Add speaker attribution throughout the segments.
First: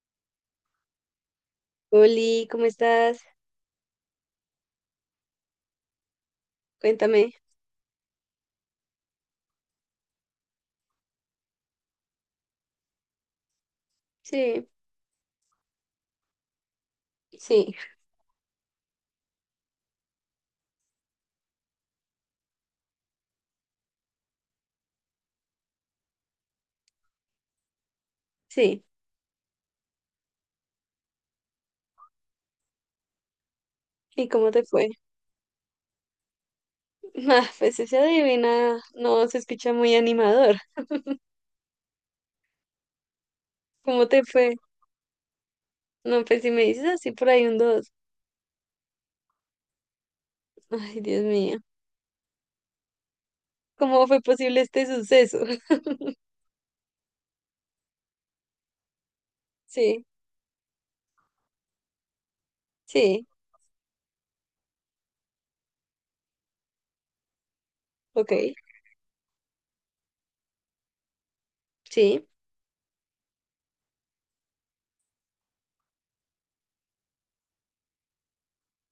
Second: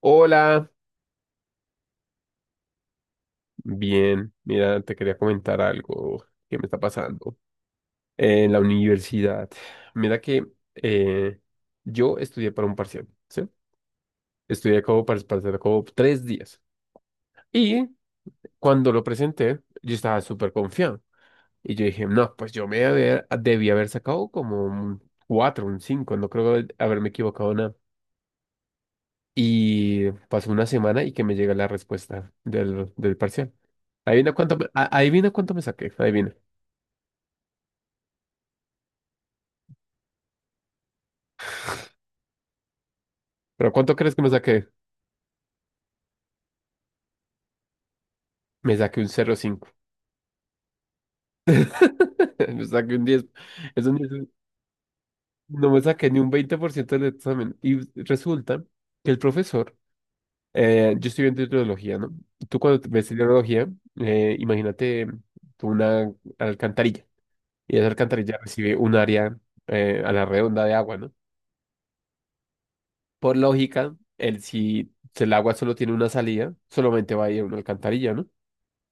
Speaker 1: Hola,
Speaker 2: Oli, ¿cómo estás?
Speaker 1: bien, mira, te quería comentar algo que me está
Speaker 2: Cuéntame.
Speaker 1: pasando en la universidad. Mira que eh, yo estudié para un parcial, ¿sí?
Speaker 2: Sí,
Speaker 1: Estudié como para el parcial como 3 días.
Speaker 2: sí,
Speaker 1: Y cuando lo presenté, yo estaba súper confiado. Y yo dije, no, pues yo me debí haber sacado como un cuatro, un cinco, no creo haberme equivocado nada.
Speaker 2: sí.
Speaker 1: Y pasó una semana y que me llega la respuesta del parcial.
Speaker 2: ¿Y
Speaker 1: Adivina
Speaker 2: cómo
Speaker 1: cuánto,
Speaker 2: te fue?
Speaker 1: adivina cuánto me saqué, adivina.
Speaker 2: Ah, pues esa adivina no se escucha muy animador.
Speaker 1: ¿Pero cuánto
Speaker 2: ¿Cómo
Speaker 1: crees que
Speaker 2: te
Speaker 1: me
Speaker 2: fue?
Speaker 1: saqué?
Speaker 2: No, pues si me dices así por ahí un dos.
Speaker 1: Me saqué un 0,5.
Speaker 2: Ay, Dios mío.
Speaker 1: Me saqué un 10. Es un
Speaker 2: ¿Cómo fue
Speaker 1: 10.
Speaker 2: posible este suceso?
Speaker 1: No me saqué ni un 20% del examen. Y resulta que el profesor,
Speaker 2: Sí,
Speaker 1: yo estoy viendo hidrología, ¿no? Tú cuando ves
Speaker 2: sí,
Speaker 1: hidrología, imagínate tú una alcantarilla. Y esa
Speaker 2: ok.
Speaker 1: alcantarilla recibe un área a la redonda de agua, ¿no?
Speaker 2: Sí,
Speaker 1: Por lógica, el, si si el agua solo tiene una salida, solamente va a ir a una alcantarilla, ¿no?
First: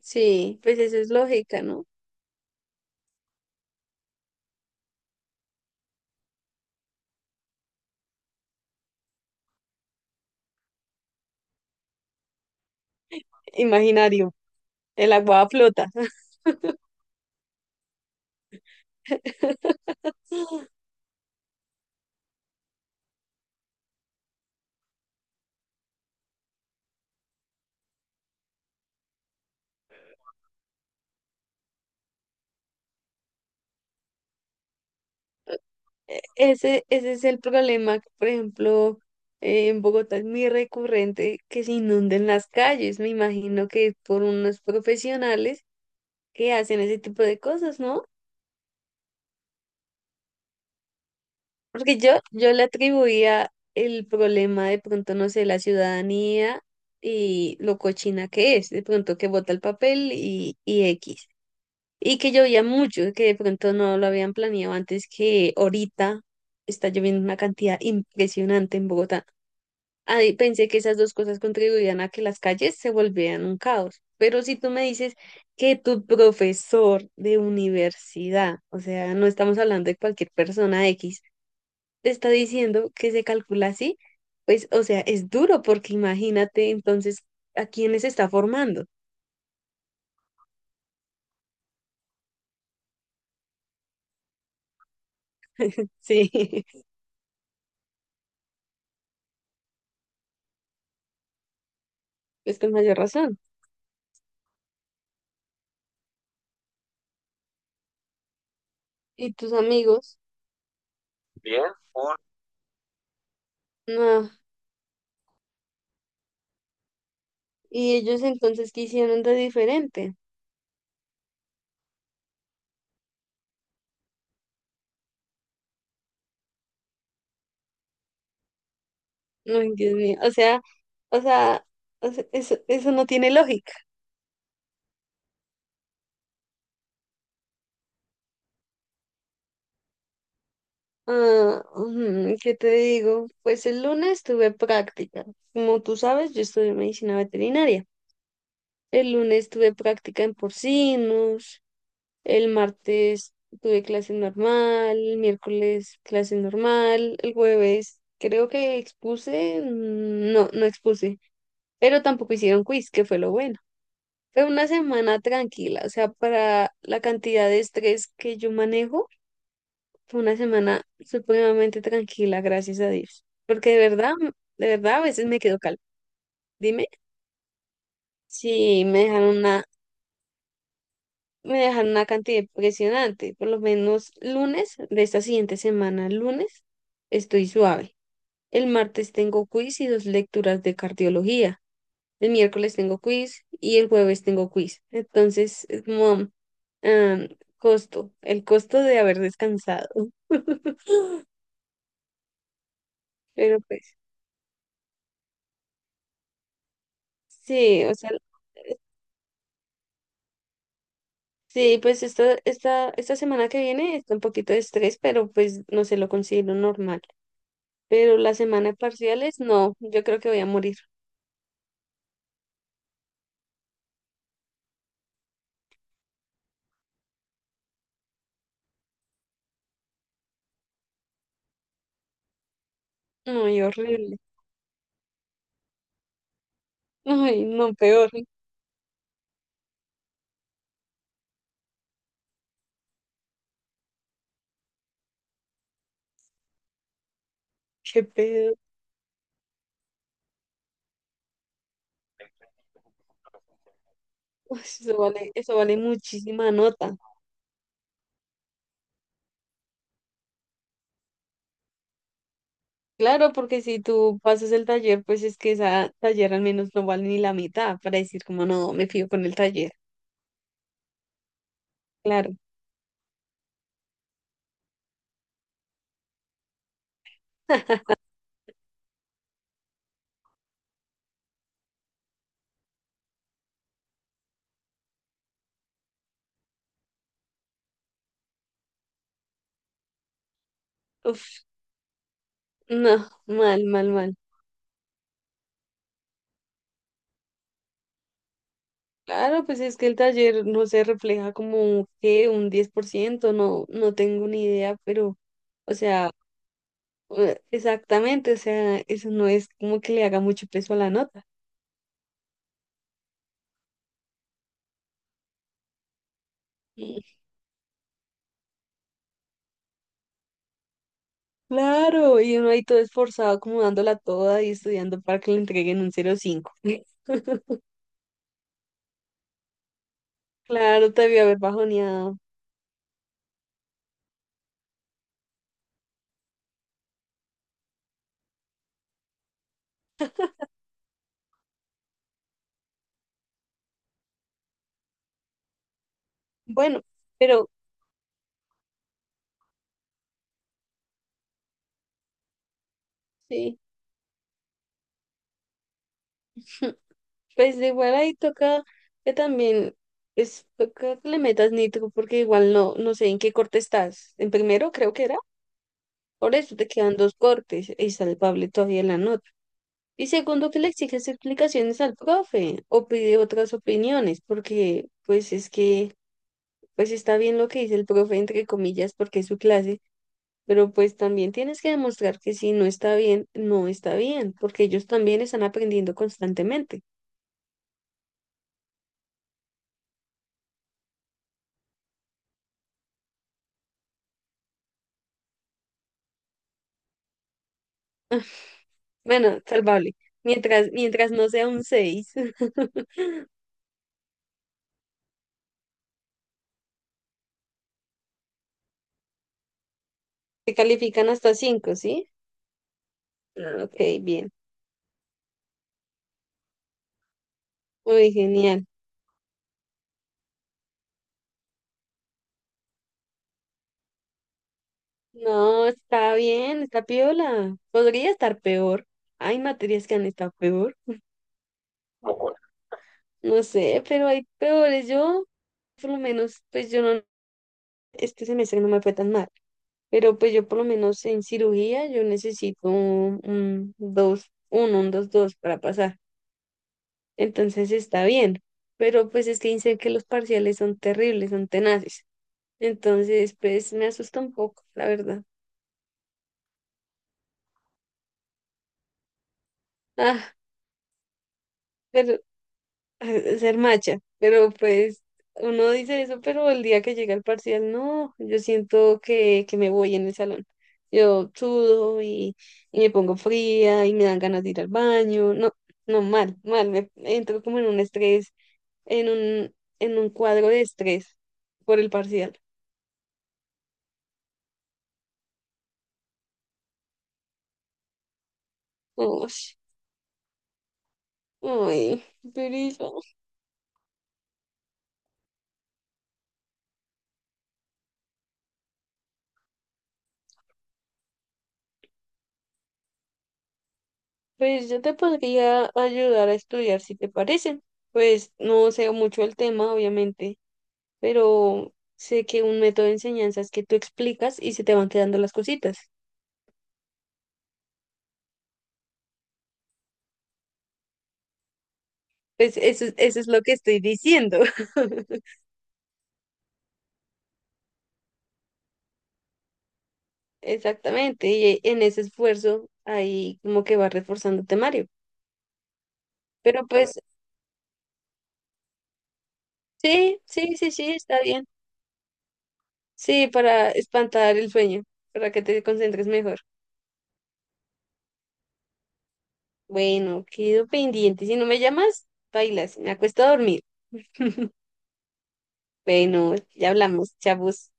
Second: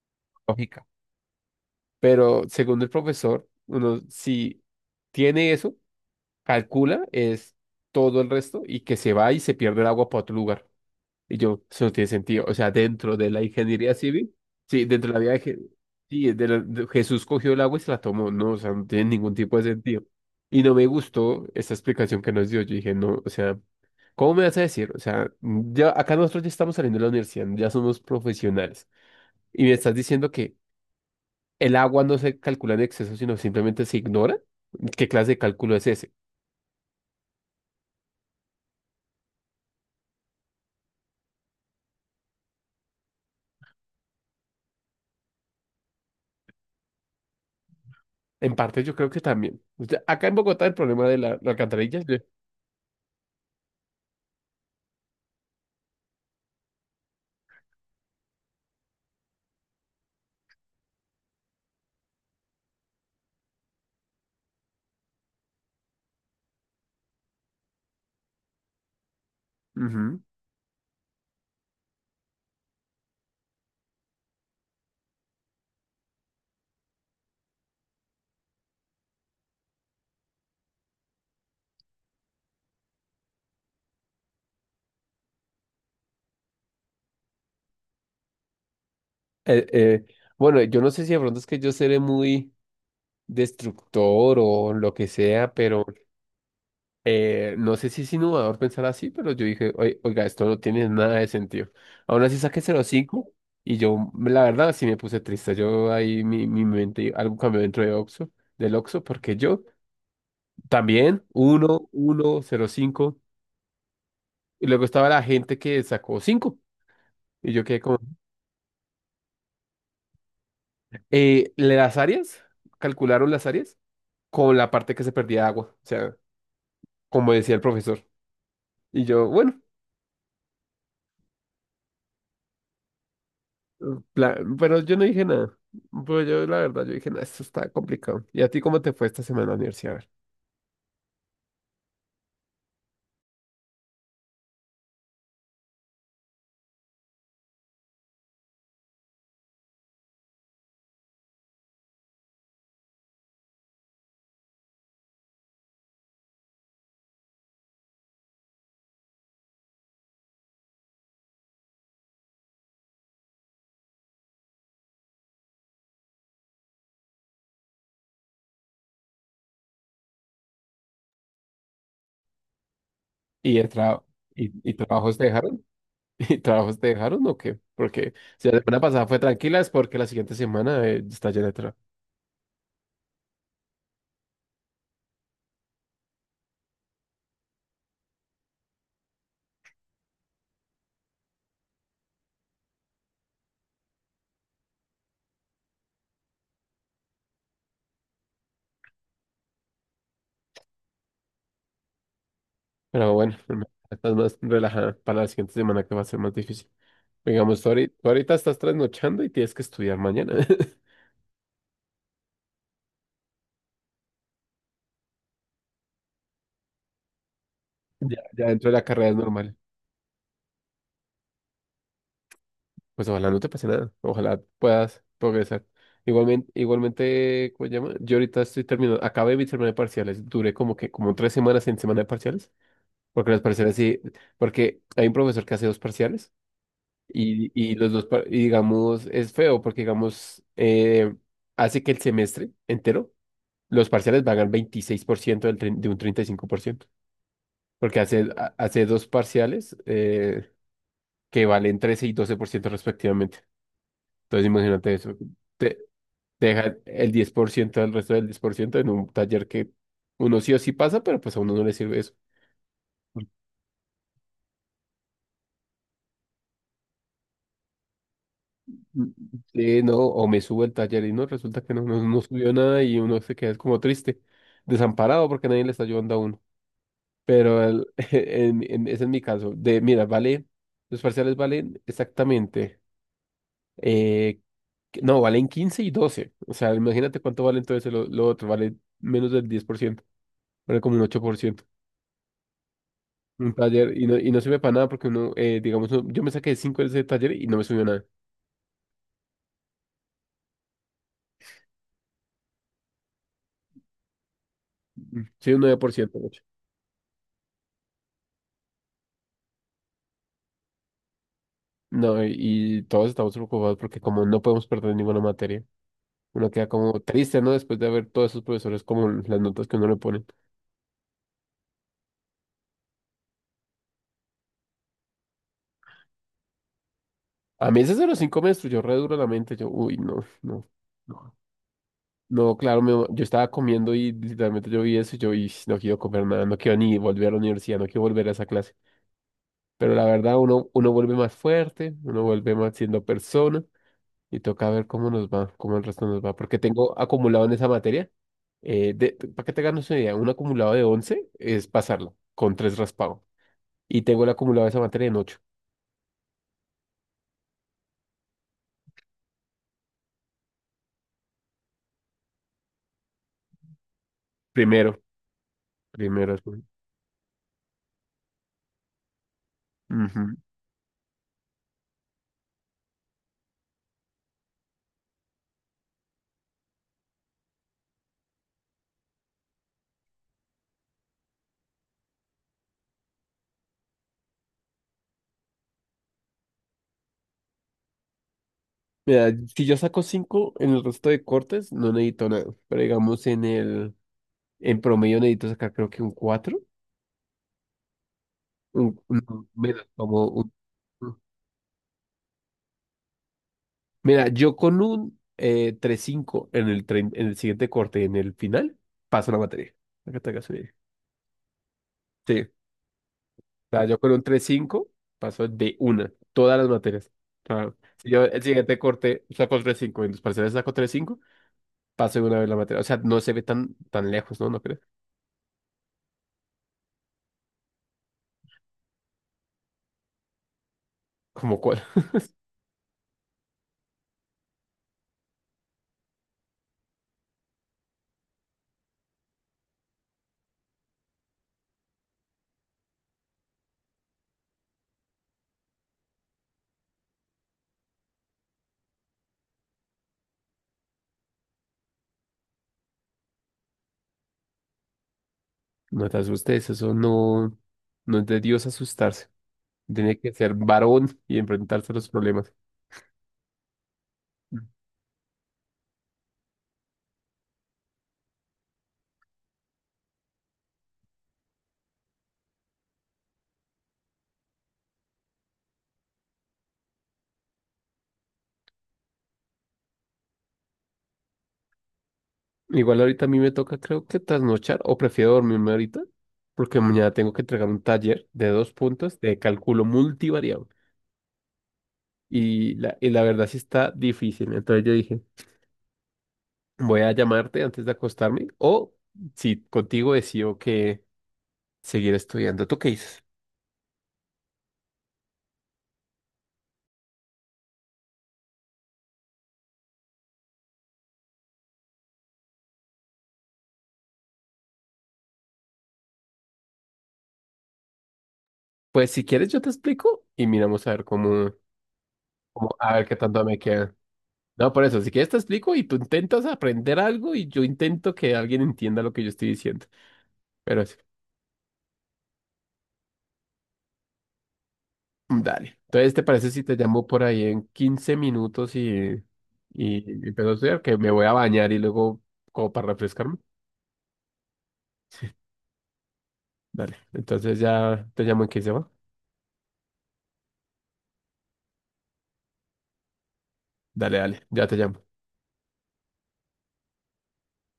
Speaker 2: sí, pues
Speaker 1: Lógica.
Speaker 2: eso es lógica, ¿no?
Speaker 1: Pero según el profesor, uno si tiene eso, calcula, es todo el resto y que se va y se pierde el agua para otro lugar. Y yo, eso no tiene sentido. O sea, dentro de la ingeniería civil,
Speaker 2: Imaginario.
Speaker 1: sí, dentro
Speaker 2: El
Speaker 1: de la vida de,
Speaker 2: agua flota.
Speaker 1: Sí, Jesús cogió el agua y se la tomó. No, o sea, no tiene ningún tipo de sentido. Y no me gustó esa explicación que nos dio. Yo dije, no, o sea, ¿cómo me vas a decir? O sea, ya acá nosotros ya estamos saliendo de la universidad, ya somos profesionales. Y me estás diciendo que el agua no se calcula en exceso, sino simplemente se ignora. ¿Qué clase de cálculo es ese?
Speaker 2: Ese es el problema, que, por ejemplo, en Bogotá es muy recurrente que se inunden las calles. Me imagino que es por unos profesionales que hacen ese tipo de cosas, ¿no?
Speaker 1: En parte yo creo que también. O sea, acá en Bogotá el problema de la
Speaker 2: Porque
Speaker 1: alcantarilla.
Speaker 2: yo, yo le atribuía el problema de pronto, no sé, la ciudadanía y lo cochina que es, de pronto que bota el papel y X. Y que llovía mucho, que de pronto no lo habían planeado antes que ahorita está lloviendo una cantidad impresionante en Bogotá.
Speaker 1: Ujú.
Speaker 2: Ahí pensé que esas dos cosas contribuían a que las calles se volvieran un caos. Pero si tú me dices que tu profesor de universidad, o sea, no estamos hablando de cualquier persona X, te está diciendo que se calcula así, pues, o sea, es duro porque imagínate entonces a quiénes está formando.
Speaker 1: Eh, eh, bueno, yo no sé si de pronto es que yo seré muy destructor o lo que sea, pero
Speaker 2: Sí,
Speaker 1: no sé si es innovador pensar así, pero yo dije: Oiga, esto no tiene nada de sentido". Aún así
Speaker 2: es
Speaker 1: saqué
Speaker 2: con
Speaker 1: cero coma
Speaker 2: mayor
Speaker 1: cinco
Speaker 2: razón.
Speaker 1: y yo, la verdad, sí me puse triste. Yo ahí mi mente, algo cambió del Oxxo,
Speaker 2: ¿Y
Speaker 1: porque
Speaker 2: tus
Speaker 1: yo...
Speaker 2: amigos?
Speaker 1: También,
Speaker 2: Bien,
Speaker 1: uno
Speaker 2: un-
Speaker 1: uno cero cinco.
Speaker 2: no.
Speaker 1: Y luego estaba la gente que sacó cinco. Y yo quedé
Speaker 2: ¿Y
Speaker 1: como,
Speaker 2: ellos entonces qué hicieron de diferente?
Speaker 1: eh, las áreas, calcularon las áreas con la parte que se perdía de agua. O sea, como decía el profesor. Y yo,
Speaker 2: No,
Speaker 1: bueno,
Speaker 2: ay, Dios mío, o sea, o sea, o sea, eso no tiene lógica.
Speaker 1: pero yo no dije nada. Pues yo, la verdad, yo dije, nada, esto está complicado. ¿Y a ti cómo te fue esta semana en la universidad? A ver.
Speaker 2: Ah, ujú, ¿qué te digo? Pues el lunes tuve práctica. Como tú sabes, yo estudié medicina veterinaria. El lunes tuve práctica en porcinos, el martes tuve clase normal, el miércoles clase normal, el jueves creo que expuse. No, no expuse, pero tampoco hicieron quiz, que fue lo bueno. Fue una semana tranquila, o sea, para la cantidad de estrés que yo manejo, fue una semana supremamente tranquila, gracias a Dios.
Speaker 1: ¿Y, el
Speaker 2: Porque
Speaker 1: trabajo y,
Speaker 2: de
Speaker 1: y
Speaker 2: verdad, a
Speaker 1: trabajos te
Speaker 2: veces me quedo
Speaker 1: dejaron?
Speaker 2: calma.
Speaker 1: ¿Y trabajos
Speaker 2: Dime
Speaker 1: te dejaron o qué? Porque si la semana
Speaker 2: si
Speaker 1: pasada fue tranquila, es porque la siguiente semana está llena de
Speaker 2: me
Speaker 1: trabajo.
Speaker 2: dejaron una cantidad impresionante. Por lo menos lunes de esta siguiente semana, lunes, estoy suave. El martes tengo quiz y dos lecturas de cardiología. El miércoles tengo quiz y el jueves tengo quiz. Entonces, es como am, costo, el costo de haber descansado.
Speaker 1: Pero bueno,
Speaker 2: Pero pues,
Speaker 1: estás más relajada para la siguiente semana que va a ser más difícil. Digamos, tú
Speaker 2: sí,
Speaker 1: ahorita,
Speaker 2: o
Speaker 1: tú
Speaker 2: sea,
Speaker 1: ahorita estás trasnochando y tienes que estudiar mañana.
Speaker 2: sí, pues esta semana que viene está un poquito de estrés, pero pues no se lo considero normal. Pero
Speaker 1: Ya,
Speaker 2: la
Speaker 1: ya dentro
Speaker 2: semana
Speaker 1: de
Speaker 2: de
Speaker 1: la carrera es
Speaker 2: parciales,
Speaker 1: normal.
Speaker 2: no, yo creo que voy a morir.
Speaker 1: Pues ojalá no te pase nada. Ojalá puedas progresar. Igualmente, igualmente, ¿cómo se llama? Yo ahorita estoy terminando, acabé mi semana de parciales. Duré como que como 3 semanas en semana de parciales. Porque los
Speaker 2: Ay,
Speaker 1: parciales sí,
Speaker 2: horrible.
Speaker 1: porque hay un profesor que hace dos parciales
Speaker 2: Ay,
Speaker 1: y,
Speaker 2: no,
Speaker 1: y los dos,
Speaker 2: peor.
Speaker 1: par- y digamos, es feo porque digamos, hace que el semestre entero los parciales pagan 26% de un 35%, porque
Speaker 2: Qué
Speaker 1: hace, ha-
Speaker 2: pedo.
Speaker 1: hace dos parciales que valen 13% y 12% respectivamente. Entonces
Speaker 2: Uy,
Speaker 1: imagínate
Speaker 2: eso
Speaker 1: eso,
Speaker 2: vale, eso
Speaker 1: te,
Speaker 2: vale
Speaker 1: te
Speaker 2: muchísima
Speaker 1: deja
Speaker 2: nota.
Speaker 1: el 10% del resto del 10% en un taller que uno sí o sí pasa, pero pues a uno no le sirve eso.
Speaker 2: Claro, porque si tú pasas el taller, pues es que esa taller al menos no vale ni la mitad para decir como no, me
Speaker 1: Mm,
Speaker 2: fío con el taller.
Speaker 1: sí, no, o me subo el taller y no, resulta que no, no
Speaker 2: Claro.
Speaker 1: subió nada y uno se queda como triste, desamparado porque nadie le está ayudando a uno. Pero ese es mi caso, de mira, vale, los parciales valen exactamente. Eh, no, valen 15 y 12. O sea, imagínate cuánto vale entonces lo otro. Vale menos del 10%. Vale como un ocho por
Speaker 2: Uf,
Speaker 1: ciento
Speaker 2: no,
Speaker 1: Un
Speaker 2: mal, mal,
Speaker 1: taller y
Speaker 2: mal.
Speaker 1: no, y no sirve para nada porque uno, digamos, yo me saqué 5 de ese taller y no me subió nada.
Speaker 2: Claro, pues es que el taller no se refleja como que un 10%, no, no tengo ni idea, pero,
Speaker 1: Mm, sí, un
Speaker 2: o sea,
Speaker 1: 9%, de hecho.
Speaker 2: exactamente, o sea, eso no es como que le haga mucho peso a la nota.
Speaker 1: No, y todos estamos preocupados porque como no podemos perder ninguna materia, uno queda como
Speaker 2: Mm,
Speaker 1: triste, ¿no? Después de ver todos esos profesores como las notas que uno le pone.
Speaker 2: claro, y uno ahí todo esforzado, como dándola toda y estudiando para que le entreguen un 0,5.
Speaker 1: A mí ese 0,5 me destruyó re duro la mente. Yo, uy, no, no.
Speaker 2: Claro, te debió
Speaker 1: No,
Speaker 2: haber bajoneado.
Speaker 1: no, claro, yo estaba comiendo y literalmente yo vi eso y yo y no quiero comer nada, no quiero ni volver a la universidad, no quiero volver a esa clase. Pero la verdad, uno vuelve más fuerte, uno vuelve más siendo persona y toca ver cómo nos va, cómo el resto nos va. Porque
Speaker 2: Bueno,
Speaker 1: tengo acumulado
Speaker 2: pero
Speaker 1: en esa materia, para que te hagas una idea, un acumulado de 11 es pasarlo con tres raspado.
Speaker 2: sí,
Speaker 1: Y tengo el acumulado de esa materia en 8.
Speaker 2: pues de igual ahí toca que también, es toca que le metas nitro, porque igual no, no sé en qué corte estás. En primero creo
Speaker 1: Primero,
Speaker 2: que era, por
Speaker 1: primero.
Speaker 2: eso
Speaker 1: Bueno.
Speaker 2: te quedan dos cortes y salvable todavía en la nota. Y
Speaker 1: Ujú.
Speaker 2: segundo, que le exiges explicaciones al profe o pide otras opiniones, porque pues es que, pues está bien lo que dice el profe, entre comillas, porque es su clase. Pero pues también tienes que demostrar que si no está bien, no está bien, porque ellos también están aprendiendo constantemente.
Speaker 1: Mira, si yo saco 5 en el resto de cortes, no necesito nada. Pero digamos en el, en promedio necesito sacar creo que un cuatro,
Speaker 2: Bueno,
Speaker 1: menos,
Speaker 2: salvable.
Speaker 1: como
Speaker 2: Mientras, mientras
Speaker 1: un-
Speaker 2: no sea un 6.
Speaker 1: Mira, yo con un 3,5 en el siguiente corte, en el final, paso la materia. Para que te hagas
Speaker 2: Se
Speaker 1: una idea.
Speaker 2: califican hasta 5, ¿sí?
Speaker 1: Sí, o
Speaker 2: Ah, ok,
Speaker 1: sea, yo con un
Speaker 2: bien.
Speaker 1: 3,5 paso de una, todas las materias. O si
Speaker 2: Uy,
Speaker 1: yo el
Speaker 2: genial.
Speaker 1: siguiente corte saco 3,5 en los parciales, saco 3,5, paso de una vez la materia. O sea, no se ve tan, tan lejos, ¿no? ¿No crees?
Speaker 2: No, está bien, está piola. Podría estar peor. Hay materias que han estado peor.
Speaker 1: ¿Como cuál?
Speaker 2: No sé, pero hay peores. Yo, por lo menos, pues yo no, este semestre no me fue tan mal. Pero pues yo por lo menos en cirugía yo necesito 1, 2 para pasar. Entonces está bien, pero pues es que dicen que los parciales son terribles, son tenaces. Entonces, pues me asusta un poco, la verdad.
Speaker 1: No te asustes, eso no, no es de Dios asustarse. Tenía que
Speaker 2: Ah,
Speaker 1: ser varón y enfrentarse a los
Speaker 2: pero
Speaker 1: problemas.
Speaker 2: ser macha, pero pues uno dice eso, pero el día que llega el parcial, no, yo siento que me voy en el salón. Yo sudo y me pongo fría y me dan ganas de ir al baño. No, no, mal, mal, me entro como en un estrés, en un, en un cuadro de estrés por el parcial.
Speaker 1: Igual ahorita a mí me toca, creo que trasnochar, o prefiero dormirme ahorita, porque mañana tengo que entregar un taller de dos puntos de
Speaker 2: Ush.
Speaker 1: cálculo multivariable.
Speaker 2: Ay, pero
Speaker 1: Y la verdad sí está difícil. Entonces yo dije, voy a llamarte antes de acostarme, o si contigo decido que seguir estudiando. ¿Tú qué dices?
Speaker 2: pues yo te podría ayudar a estudiar si te parece. Pues no sé mucho el tema, obviamente, pero sé que un método de enseñanza es que tú explicas y se te van quedando las cositas.
Speaker 1: Pues si quieres yo te explico y miramos a ver
Speaker 2: Pues eso,
Speaker 1: a ver qué
Speaker 2: eso es lo
Speaker 1: tanto
Speaker 2: que
Speaker 1: me
Speaker 2: estoy
Speaker 1: queda.
Speaker 2: diciendo.
Speaker 1: No, por eso, si quieres te explico y tú intentas aprender algo y yo intento que alguien entienda lo que yo estoy diciendo. Pero sí,
Speaker 2: Exactamente, y en ese esfuerzo ahí como que va reforzando el temario.
Speaker 1: dale. Entonces, ¿te parece si
Speaker 2: Pero
Speaker 1: te
Speaker 2: pues
Speaker 1: llamo por ahí en 15 minutos y
Speaker 2: sí,
Speaker 1: empiezo a
Speaker 2: sí, sí,
Speaker 1: estudiar?
Speaker 2: sí,
Speaker 1: Que me
Speaker 2: está
Speaker 1: voy a
Speaker 2: bien.
Speaker 1: bañar y luego como para
Speaker 2: Sí,
Speaker 1: refrescarme.
Speaker 2: para espantar el sueño, para que te concentres mejor.
Speaker 1: Dale. Entonces ya te llamo en 15, ¿va?
Speaker 2: Bueno, quedo pendiente. Si no me llamas, bailas. Me acuesto a dormir.
Speaker 1: Dale, dale, ya te llamo.
Speaker 2: Bueno, ya hablamos, chavos.